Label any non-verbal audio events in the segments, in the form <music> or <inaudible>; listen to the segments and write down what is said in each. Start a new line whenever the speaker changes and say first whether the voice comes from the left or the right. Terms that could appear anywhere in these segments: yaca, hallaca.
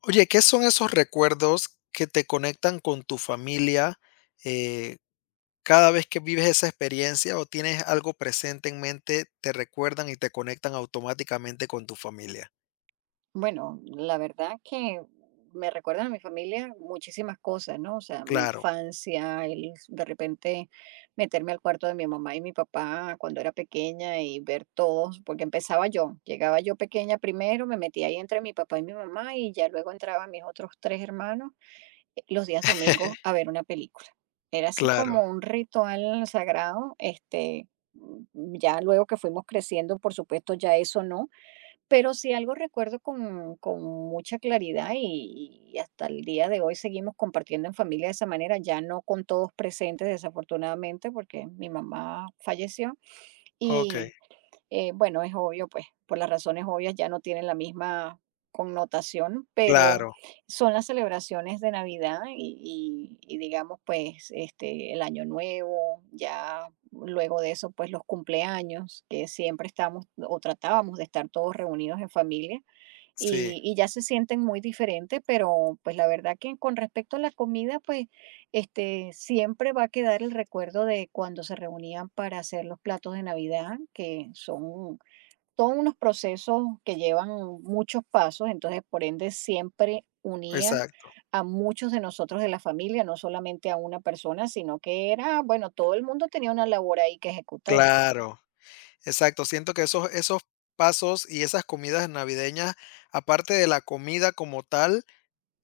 left: Oye, ¿qué son esos recuerdos que te conectan con tu familia, eh, cada vez que vives esa experiencia o tienes algo presente en mente, te recuerdan y te conectan automáticamente con tu familia?
right: Bueno, la verdad que me recuerdan a mi familia muchísimas cosas, ¿no? O sea, mi
left: Claro.
right: infancia, el de repente meterme al cuarto de mi mamá y mi papá cuando era pequeña y ver todos, porque empezaba yo, llegaba yo pequeña primero, me metía ahí entre mi papá y mi mamá y ya luego entraban mis otros 3 hermanos los días
left: <laughs>
right: domingos a ver una película. Era así
left: Claro,
right: como un ritual sagrado, ya luego que fuimos creciendo, por supuesto, ya eso no, pero sí algo recuerdo con mucha claridad y hasta el día de hoy seguimos compartiendo en familia de esa manera, ya no con todos presentes, desafortunadamente, porque mi mamá falleció, y
left: okey,
right: bueno, es obvio, pues por las razones obvias ya no tienen la misma connotación, pero
left: claro,
right: son las celebraciones de Navidad y, y digamos, pues, el Año Nuevo, ya luego de eso, pues los cumpleaños, que siempre estamos o tratábamos de estar todos reunidos en familia
left: sí,
right: y ya se sienten muy diferentes. Pero pues la verdad que, con respecto a la comida, pues siempre va a quedar el recuerdo de cuando se reunían para hacer los platos de Navidad, que son todos unos procesos que llevan muchos pasos. Entonces, por ende, siempre unía
left: exacto,
right: a muchos de nosotros de la familia, no solamente a una persona, sino que era, bueno, todo el mundo tenía una labor ahí que ejecutar.
left: claro, exacto. Siento que esos pasos y esas comidas navideñas, aparte de la comida como tal,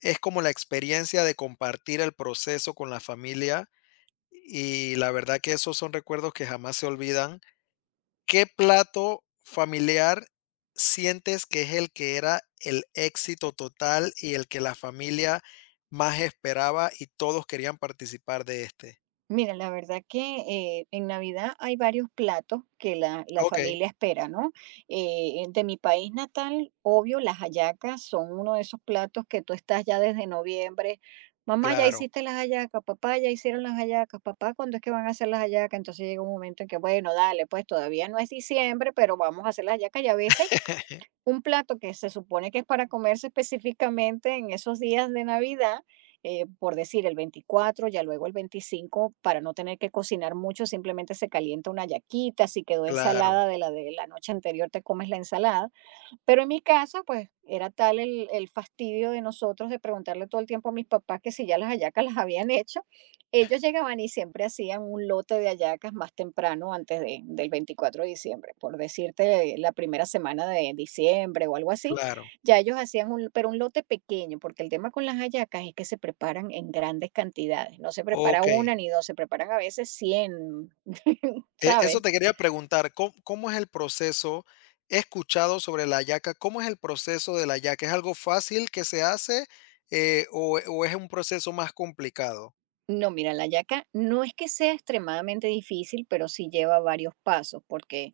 left: es como la experiencia de compartir el proceso con la familia. Y la verdad que esos son recuerdos que jamás se olvidan. ¿Qué plato familiar sientes que es el que era el éxito total y el que la familia más esperaba y todos querían participar de este?
right: Mira, la verdad que en Navidad hay varios platos que la
left: Okey,
right: familia espera, ¿no? De mi país natal, obvio, las hallacas son uno de esos platos que tú estás ya desde noviembre. Mamá, ya
left: claro,
right: hiciste las hallacas, papá, ya hicieron las hallacas, papá, ¿cuándo es que van a hacer las hallacas? Entonces llega un momento en que, bueno, dale, pues todavía no es diciembre, pero vamos a hacer las hallacas. Y a veces
left: <laughs>
right: un plato que se supone que es para comerse específicamente en esos días de Navidad, por decir el 24, ya luego el 25, para no tener que cocinar mucho, simplemente se calienta una yaquita. Si quedó
left: claro,
right: ensalada de la noche anterior, te comes la ensalada. Pero en mi casa, pues, era tal el fastidio de nosotros de preguntarle todo el tiempo a mis papás que si ya las hallacas las habían hecho. Ellos llegaban y siempre hacían un lote de hallacas más temprano, del 24 de diciembre, por decirte la primera semana de diciembre o algo así.
left: claro.
right: Ya ellos hacían un, pero un lote pequeño, porque el tema con las hallacas es que se preparan en grandes cantidades. No se prepara una
left: Okey. <laughs>
right: ni dos, se preparan a veces 100, <laughs>
left: Eso
right: ¿sabes?
left: te quería preguntar, ¿có cómo es el proceso? He escuchado sobre la hallaca, ¿cómo es el proceso de la hallaca? ¿Es algo fácil que se hace, o es un proceso más complicado?
right: No, mira, la yaca no es que sea extremadamente difícil, pero sí lleva varios pasos, porque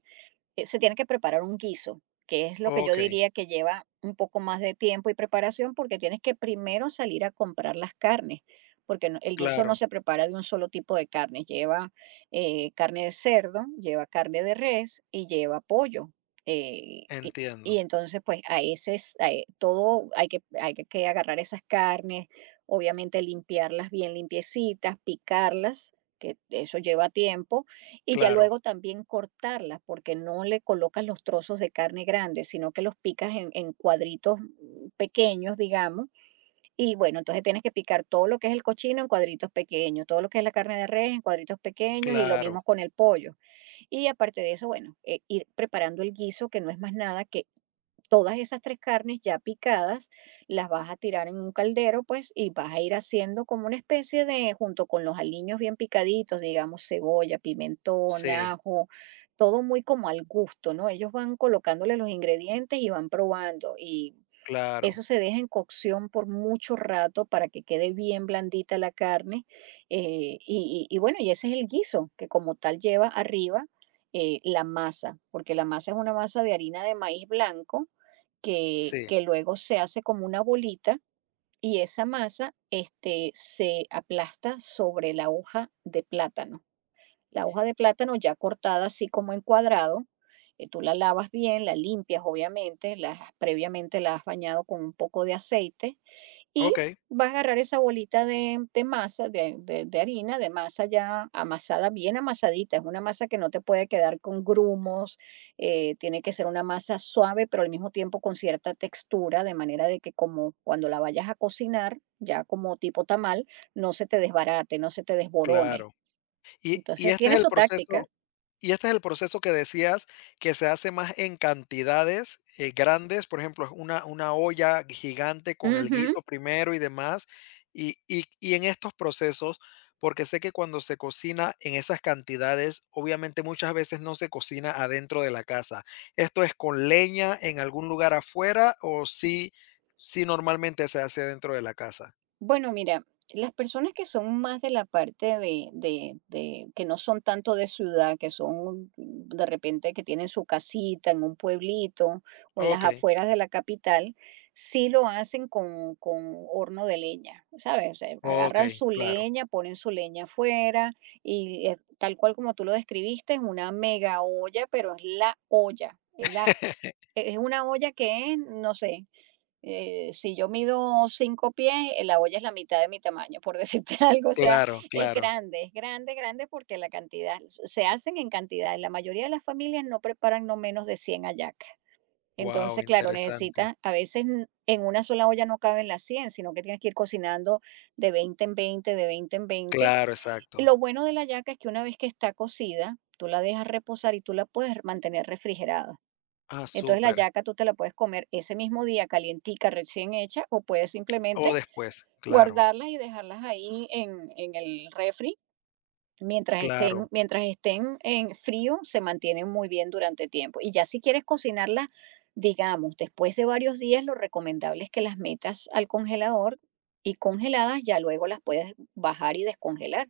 right: se tiene que preparar un guiso, que es lo que yo
left: Okey,
right: diría que lleva un poco más de tiempo y preparación, porque tienes que primero salir a comprar las carnes, porque el guiso no
left: claro,
right: se prepara de un solo tipo de carne, lleva carne de cerdo, lleva carne de res y lleva pollo. eh, y, y
left: entiendo.
right: entonces, pues a ese es- a e- todo hay que, que agarrar esas carnes, obviamente limpiarlas bien limpiecitas, picarlas, que eso lleva tiempo, y ya
left: Claro,
right: luego también cortarlas, porque no le colocas los trozos de carne grandes, sino que los picas en cuadritos pequeños, digamos. Y bueno, entonces tienes que picar todo lo que es el cochino en cuadritos pequeños, todo lo que es la carne de res en cuadritos pequeños y lo
left: claro,
right: mismo con el pollo. Y aparte de eso, bueno, ir preparando el guiso, que no es más nada que todas esas 3 carnes ya picadas, las vas a tirar en un caldero, pues, y vas a ir haciendo como una especie de, junto con los aliños bien picaditos, digamos, cebolla, pimentón,
left: sí,
right: ajo, todo muy como al gusto, ¿no? Ellos van colocándole los ingredientes y van probando, y eso
left: claro,
right: se deja en cocción por mucho rato para que quede bien blandita la carne. Bueno, y ese es el guiso, que como tal lleva arriba, la masa, porque la masa es una masa de harina de maíz blanco,
left: sí,
right: que luego se hace como una bolita, y esa masa, se aplasta sobre la hoja de plátano. La hoja de plátano ya cortada así como en cuadrado, tú la lavas bien, la limpias obviamente, previamente la has bañado con un poco de aceite, y
left: okey,
right: vas a agarrar esa bolita de masa, de harina, de masa ya amasada, bien amasadita. Es una masa que no te puede quedar con grumos, tiene que ser una masa suave, pero al mismo tiempo con cierta textura, de manera de que, como cuando la vayas a cocinar, ya como tipo tamal, no se te desbarate, no se te desborone.
left: claro. Y
right: Entonces
left: este es
right: tiene
left: el
right: su táctica.
left: proceso. Y este es el proceso que decías que se hace más en cantidades, grandes, por ejemplo, una olla gigante con el
right: Ujú.
left: guiso primero y demás. Y en estos procesos, porque sé que cuando se cocina en esas cantidades, obviamente muchas veces no se cocina adentro de la casa. ¿Esto es con leña en algún lugar afuera o sí, sí normalmente se hace dentro de la casa?
right: Bueno, mira, las personas que son más de la parte de, que no son tanto de ciudad, que son de repente que tienen su casita en un pueblito o en las
left: Ok,
right: afueras de la capital, sí lo hacen con horno de leña, ¿sabes? O sea,
left: ok,
right: agarran su
left: claro.
right: leña, ponen su leña afuera, y tal cual como tú lo describiste, es una mega olla. Pero es la olla,
left: <laughs>
right: es una olla que es, no sé. Si yo mido 5 pies, la olla es la mitad de mi tamaño, por decirte <laughs> algo. O sea,
left: Claro, claro.
right: es grande, grande, porque la cantidad, se hacen en cantidades. La mayoría de las familias no preparan no menos de 100 hallacas.
left: Wow,
right: Entonces, claro,
left: interesante.
right: necesitas, a veces en una sola olla no caben las 100, sino que tienes que ir cocinando de 20 en 20, de 20 en 20.
left: Claro,
right: Y
left: exacto.
right: lo bueno de la hallaca es que una vez que está cocida, tú la dejas reposar y tú la puedes mantener refrigerada.
left: Ah,
right: Entonces la
left: súper.
right: yaca tú te la puedes comer ese mismo día, calientica, recién hecha, o puedes simplemente
left: O después, claro,
right: guardarlas y dejarlas ahí en el refri.
left: claro,
right: Mientras estén en frío, se mantienen muy bien durante tiempo. Y ya, si quieres cocinarlas, digamos, después de varios días, lo recomendable es que las metas al congelador, y congeladas ya luego las puedes bajar y descongelar.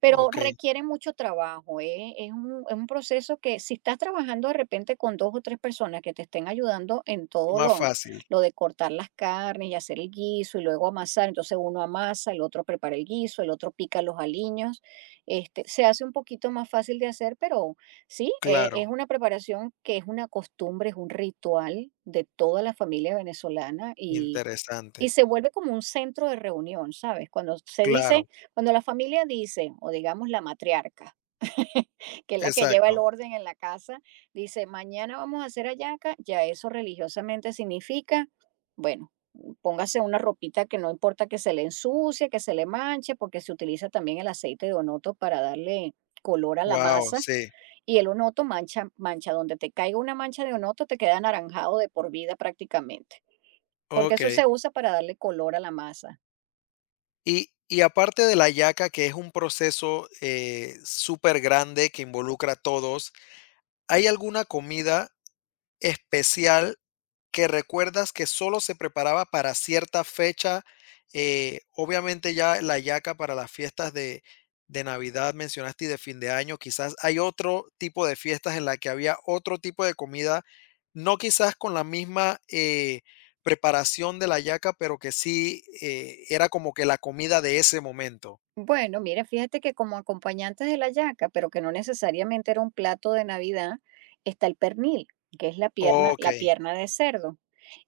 right: Pero
left: okey,
right: requiere mucho trabajo, ¿eh? Es un proceso que, si estás trabajando de repente con 2 o 3 personas que te estén ayudando en todo
left: más fácil,
right: lo de cortar las carnes y hacer el guiso y luego amasar, entonces uno amasa, el otro prepara el guiso, el otro pica los aliños, se hace un poquito más fácil de hacer. Pero sí,
left: claro,
right: es una preparación que es una costumbre, es un ritual de toda la familia venezolana, y
left: interesante,
right: se vuelve como un centro de reunión, ¿sabes?
left: claro,
right: Cuando la familia dice, o digamos la matriarca, <laughs> que es la que lleva el
left: exacto,
right: orden en la casa, dice, mañana vamos a hacer hallaca. Ya eso religiosamente significa, bueno, póngase una ropita que no importa que se le ensucie, que se le manche, porque se utiliza también el aceite de onoto para darle color a la
left: wow,
right: masa.
left: sí,
right: Y el onoto mancha, mancha. Donde te caiga una mancha de onoto te queda anaranjado de por vida prácticamente, porque eso
left: okey.
right: se usa para darle color a la masa.
left: Y aparte de la yaca, que es un proceso, súper grande que involucra a todos, ¿hay alguna comida especial que recuerdas que solo se preparaba para cierta fecha? Eh, obviamente ya la yaca para las fiestas de Navidad mencionaste y de fin de año. Quizás hay otro tipo de fiestas en la que había otro tipo de comida, no quizás con la misma preparación de la yaca, pero que sí era como que la comida de ese momento.
right: Bueno, mira, fíjate que como acompañantes de la yaca, pero que no necesariamente era un plato de Navidad, está el pernil, que es
left: Ok,
right: la pierna de cerdo.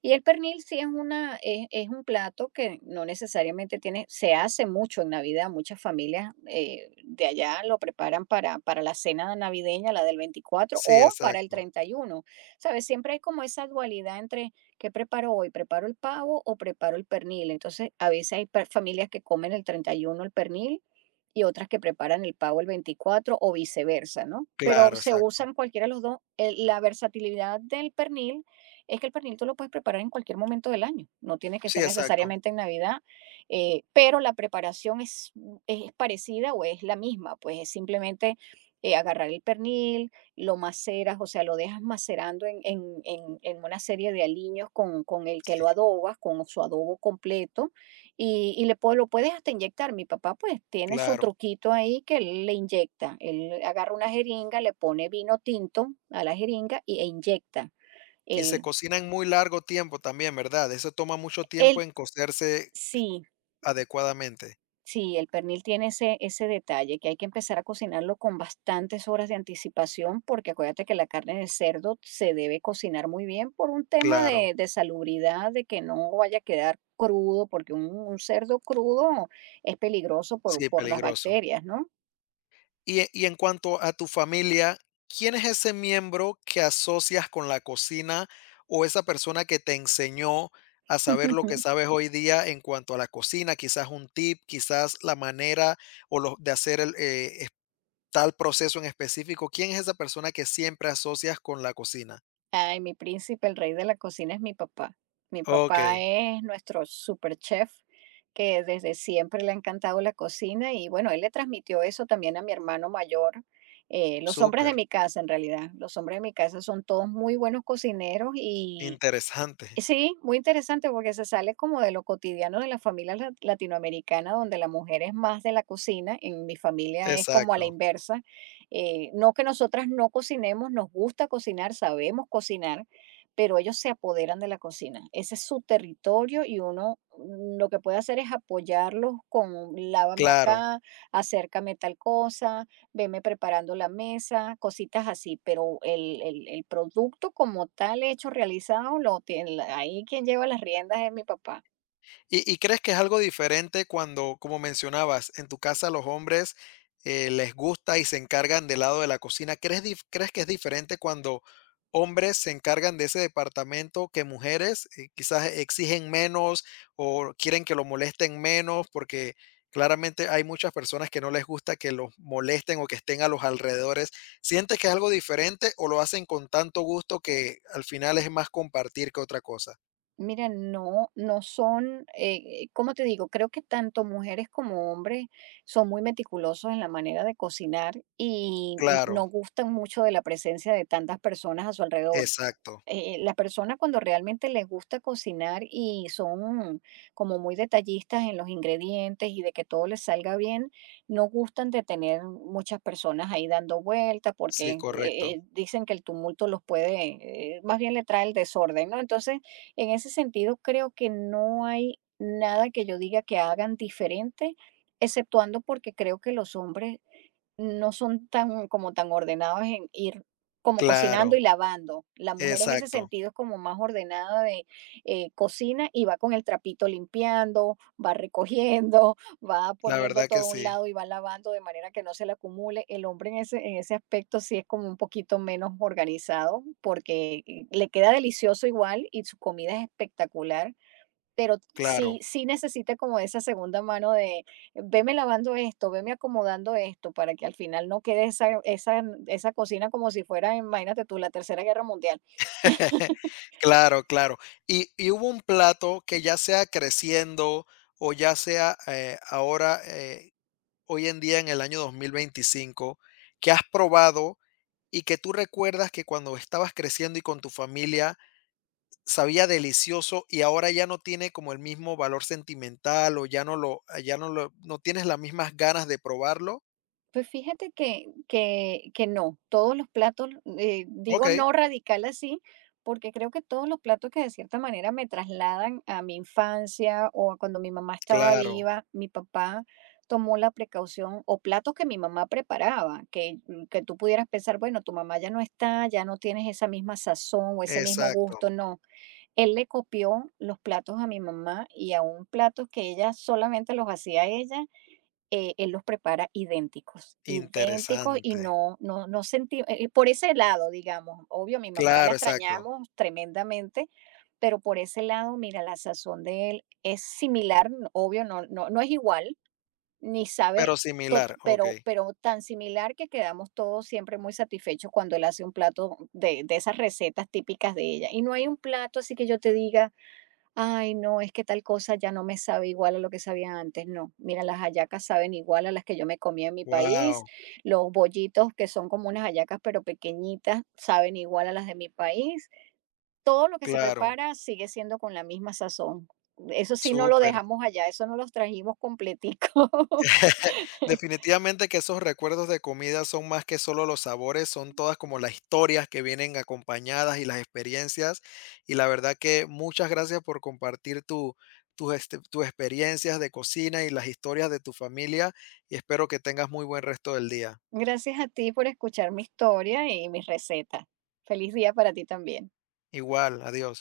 right: Y el pernil sí es una, es un plato que no necesariamente tiene, se hace mucho en Navidad. Muchas familias, de allá lo preparan para la cena navideña, la del 24,
left: sí,
right: o para el
left: exacto.
right: treinta y uno ¿Sabes? Siempre hay como esa dualidad entre, ¿qué preparo hoy? ¿Preparo el pavo o preparo el pernil? Entonces, a veces hay per familias que comen el 31 el pernil, y otras que preparan el pavo el 24, o viceversa, ¿no? Pero
left: Claro,
right: se
left: exacto.
right: usan cualquiera de los dos. La versatilidad del pernil es que el pernil tú lo puedes preparar en cualquier momento del año, no tiene que ser
left: Sí, exacto.
right: necesariamente en Navidad, pero la preparación es, es parecida o es la misma, pues es simplemente agarrar el pernil, lo maceras, o sea, lo dejas macerando en, en una serie de aliños con el que
left: Sí,
right: lo adobas, con su adobo completo, y, lo puedes hasta inyectar. Mi papá pues tiene su
left: claro.
right: truquito ahí que él le inyecta, él agarra una jeringa, le pone vino tinto a la jeringa y, e inyecta
left: Y se
right: el,
left: cocina en muy largo tiempo también, ¿verdad? Eso toma mucho tiempo
right: El
left: en cocerse
right: sí,
left: adecuadamente.
right: sí, el pernil tiene ese ese detalle, que hay que empezar a cocinarlo con bastantes horas de anticipación, porque acuérdate que la carne de cerdo se debe cocinar muy bien por un tema
left: Claro,
right: de salubridad, de que no vaya a quedar crudo, porque un cerdo crudo es peligroso
left: sí,
right: por las
left: peligroso.
right: bacterias, ¿no?
left: Y, y en cuanto a tu familia, ¿quién es ese miembro que asocias con la cocina o esa persona que te enseñó a saber lo que
right: <laughs>
left: sabes hoy día en cuanto a la cocina? Quizás un tip, quizás la manera de hacer el, tal proceso en específico. ¿Quién es esa persona que siempre asocias con la cocina?
right: Ay, mi príncipe, el rey de la cocina es mi papá. Mi
left: Ok,
right: papá es nuestro super chef, que desde siempre le ha encantado la cocina y bueno, él le transmitió eso también a mi hermano mayor. Los hombres
left: súper
right: de mi casa, en realidad, los hombres de mi casa son todos muy buenos cocineros y
left: interesante.
right: sí, muy interesante porque se sale como de lo cotidiano de las familias latinoamericanas, donde la mujer es más de la cocina. En mi familia es como a la
left: Exacto,
right: inversa. No que nosotras no cocinemos, nos gusta cocinar, sabemos cocinar, pero ellos se apoderan de la cocina. Ese es su territorio y uno lo que puede hacer es apoyarlos con lávame
left: claro.
right: acá, acércame tal cosa, veme preparando la mesa, cositas así, pero el, el producto como tal hecho, realizado, lo tiene, la- ahí quien lleva las riendas es mi papá.
left: Y crees que es algo diferente cuando, como mencionabas, en tu casa los hombres, les gusta y se encargan del lado de la cocina? Crees que es diferente cuando hombres se encargan de ese departamento que mujeres, quizás exigen menos o quieren que lo molesten menos? Porque claramente hay muchas personas que no les gusta que los molesten o que estén a los alrededores. ¿Sientes que es algo diferente o lo hacen con tanto gusto que al final es más compartir que otra cosa?
right: Mira, no, no son, ¿cómo te digo? Creo que tanto mujeres como hombres son muy meticulosos en la manera de cocinar y no
left: Claro.
right: gustan mucho de la presencia de tantas personas a su alrededor.
left: Exacto.
right: La persona cuando realmente les gusta cocinar y son como muy detallistas en los ingredientes y de que todo les salga bien, no gustan de tener muchas personas ahí dando vueltas
left: Sí,
right: porque
left: correcto.
right: dicen que el tumulto los puede, más bien le trae el desorden, ¿no? Entonces, en ese sentido, creo que no hay nada que yo diga que hagan diferente, exceptuando porque creo que los hombres no son tan como tan ordenados en ir como cocinando y
left: Claro,
right: lavando. La mujer en ese
left: exacto.
right: sentido es como más ordenada de cocina y va con el trapito limpiando, va recogiendo, <laughs> va
left: La
right: poniendo
left: verdad que
right: todo a un
left: sí,
right: lado y va lavando de manera que no se le acumule. El hombre en ese aspecto sí es como un poquito menos organizado porque le queda delicioso igual y su comida es espectacular, pero sí
left: claro.
right: sí necesita como esa segunda mano de veme lavando esto, veme acomodando esto, para que al final no quede esa esa cocina como si fuera, imagínate tú, la Tercera Guerra Mundial. <laughs>
left: <laughs> Claro, claro. Y hubo un plato que ya sea creciendo o ya sea, ahora, hoy en día en el año 2025 que has probado y que tú recuerdas que cuando estabas creciendo y con tu familia sabía delicioso y ahora ya no tiene como el mismo valor sentimental o ya no lo no tienes las mismas ganas de probarlo.
right: Pues fíjate que que no, todos los platos, digo
left: Okey.
right: no radical así, porque creo que todos los platos que de cierta manera me trasladan a mi infancia o a cuando mi mamá estaba
left: Claro,
right: viva, mi papá tomó la precaución o platos que mi mamá preparaba, que que tú pudieras pensar, bueno, tu mamá ya no está, ya no tienes esa misma sazón o ese mismo
left: exacto,
right: gusto, no. Él le copió los platos a mi mamá y a un plato que ella solamente los hacía ella, él los prepara idénticos, idénticos y
left: interesante.
right: no, no, no sentí, por ese lado, digamos, obvio, mi mamá la
left: Claro, exacto,
right: extrañamos tremendamente, pero por ese lado, mira, la sazón de él es similar, obvio, no, no, no es igual, ni sabe,
left: pero similar, okey.
right: pero tan similar que quedamos todos siempre muy satisfechos cuando él hace un plato de esas recetas típicas de ella. Y no hay un plato así que yo te diga, ay, no, es que tal cosa ya no me sabe igual a lo que sabía antes, no. Mira, las hallacas saben igual a las que yo me comía en mi país,
left: Wow.
right: los bollitos que son como unas hallacas pero pequeñitas saben igual a las de mi país. Todo lo que se
left: Claro,
right: prepara sigue siendo con la misma sazón. Eso sí no lo
left: súper.
right: dejamos allá, eso no los trajimos completico.
left: <laughs>
right: <laughs>
left: Definitivamente que esos recuerdos de comida son más que solo los sabores, son todas como las historias que vienen acompañadas y las experiencias, y la verdad que muchas gracias por compartir tu tus tus experiencias de cocina y las historias de tu familia, y espero que tengas muy buen resto del día.
right: Gracias a ti por escuchar mi historia y mis recetas. Feliz día para ti también.
left: Igual, adiós.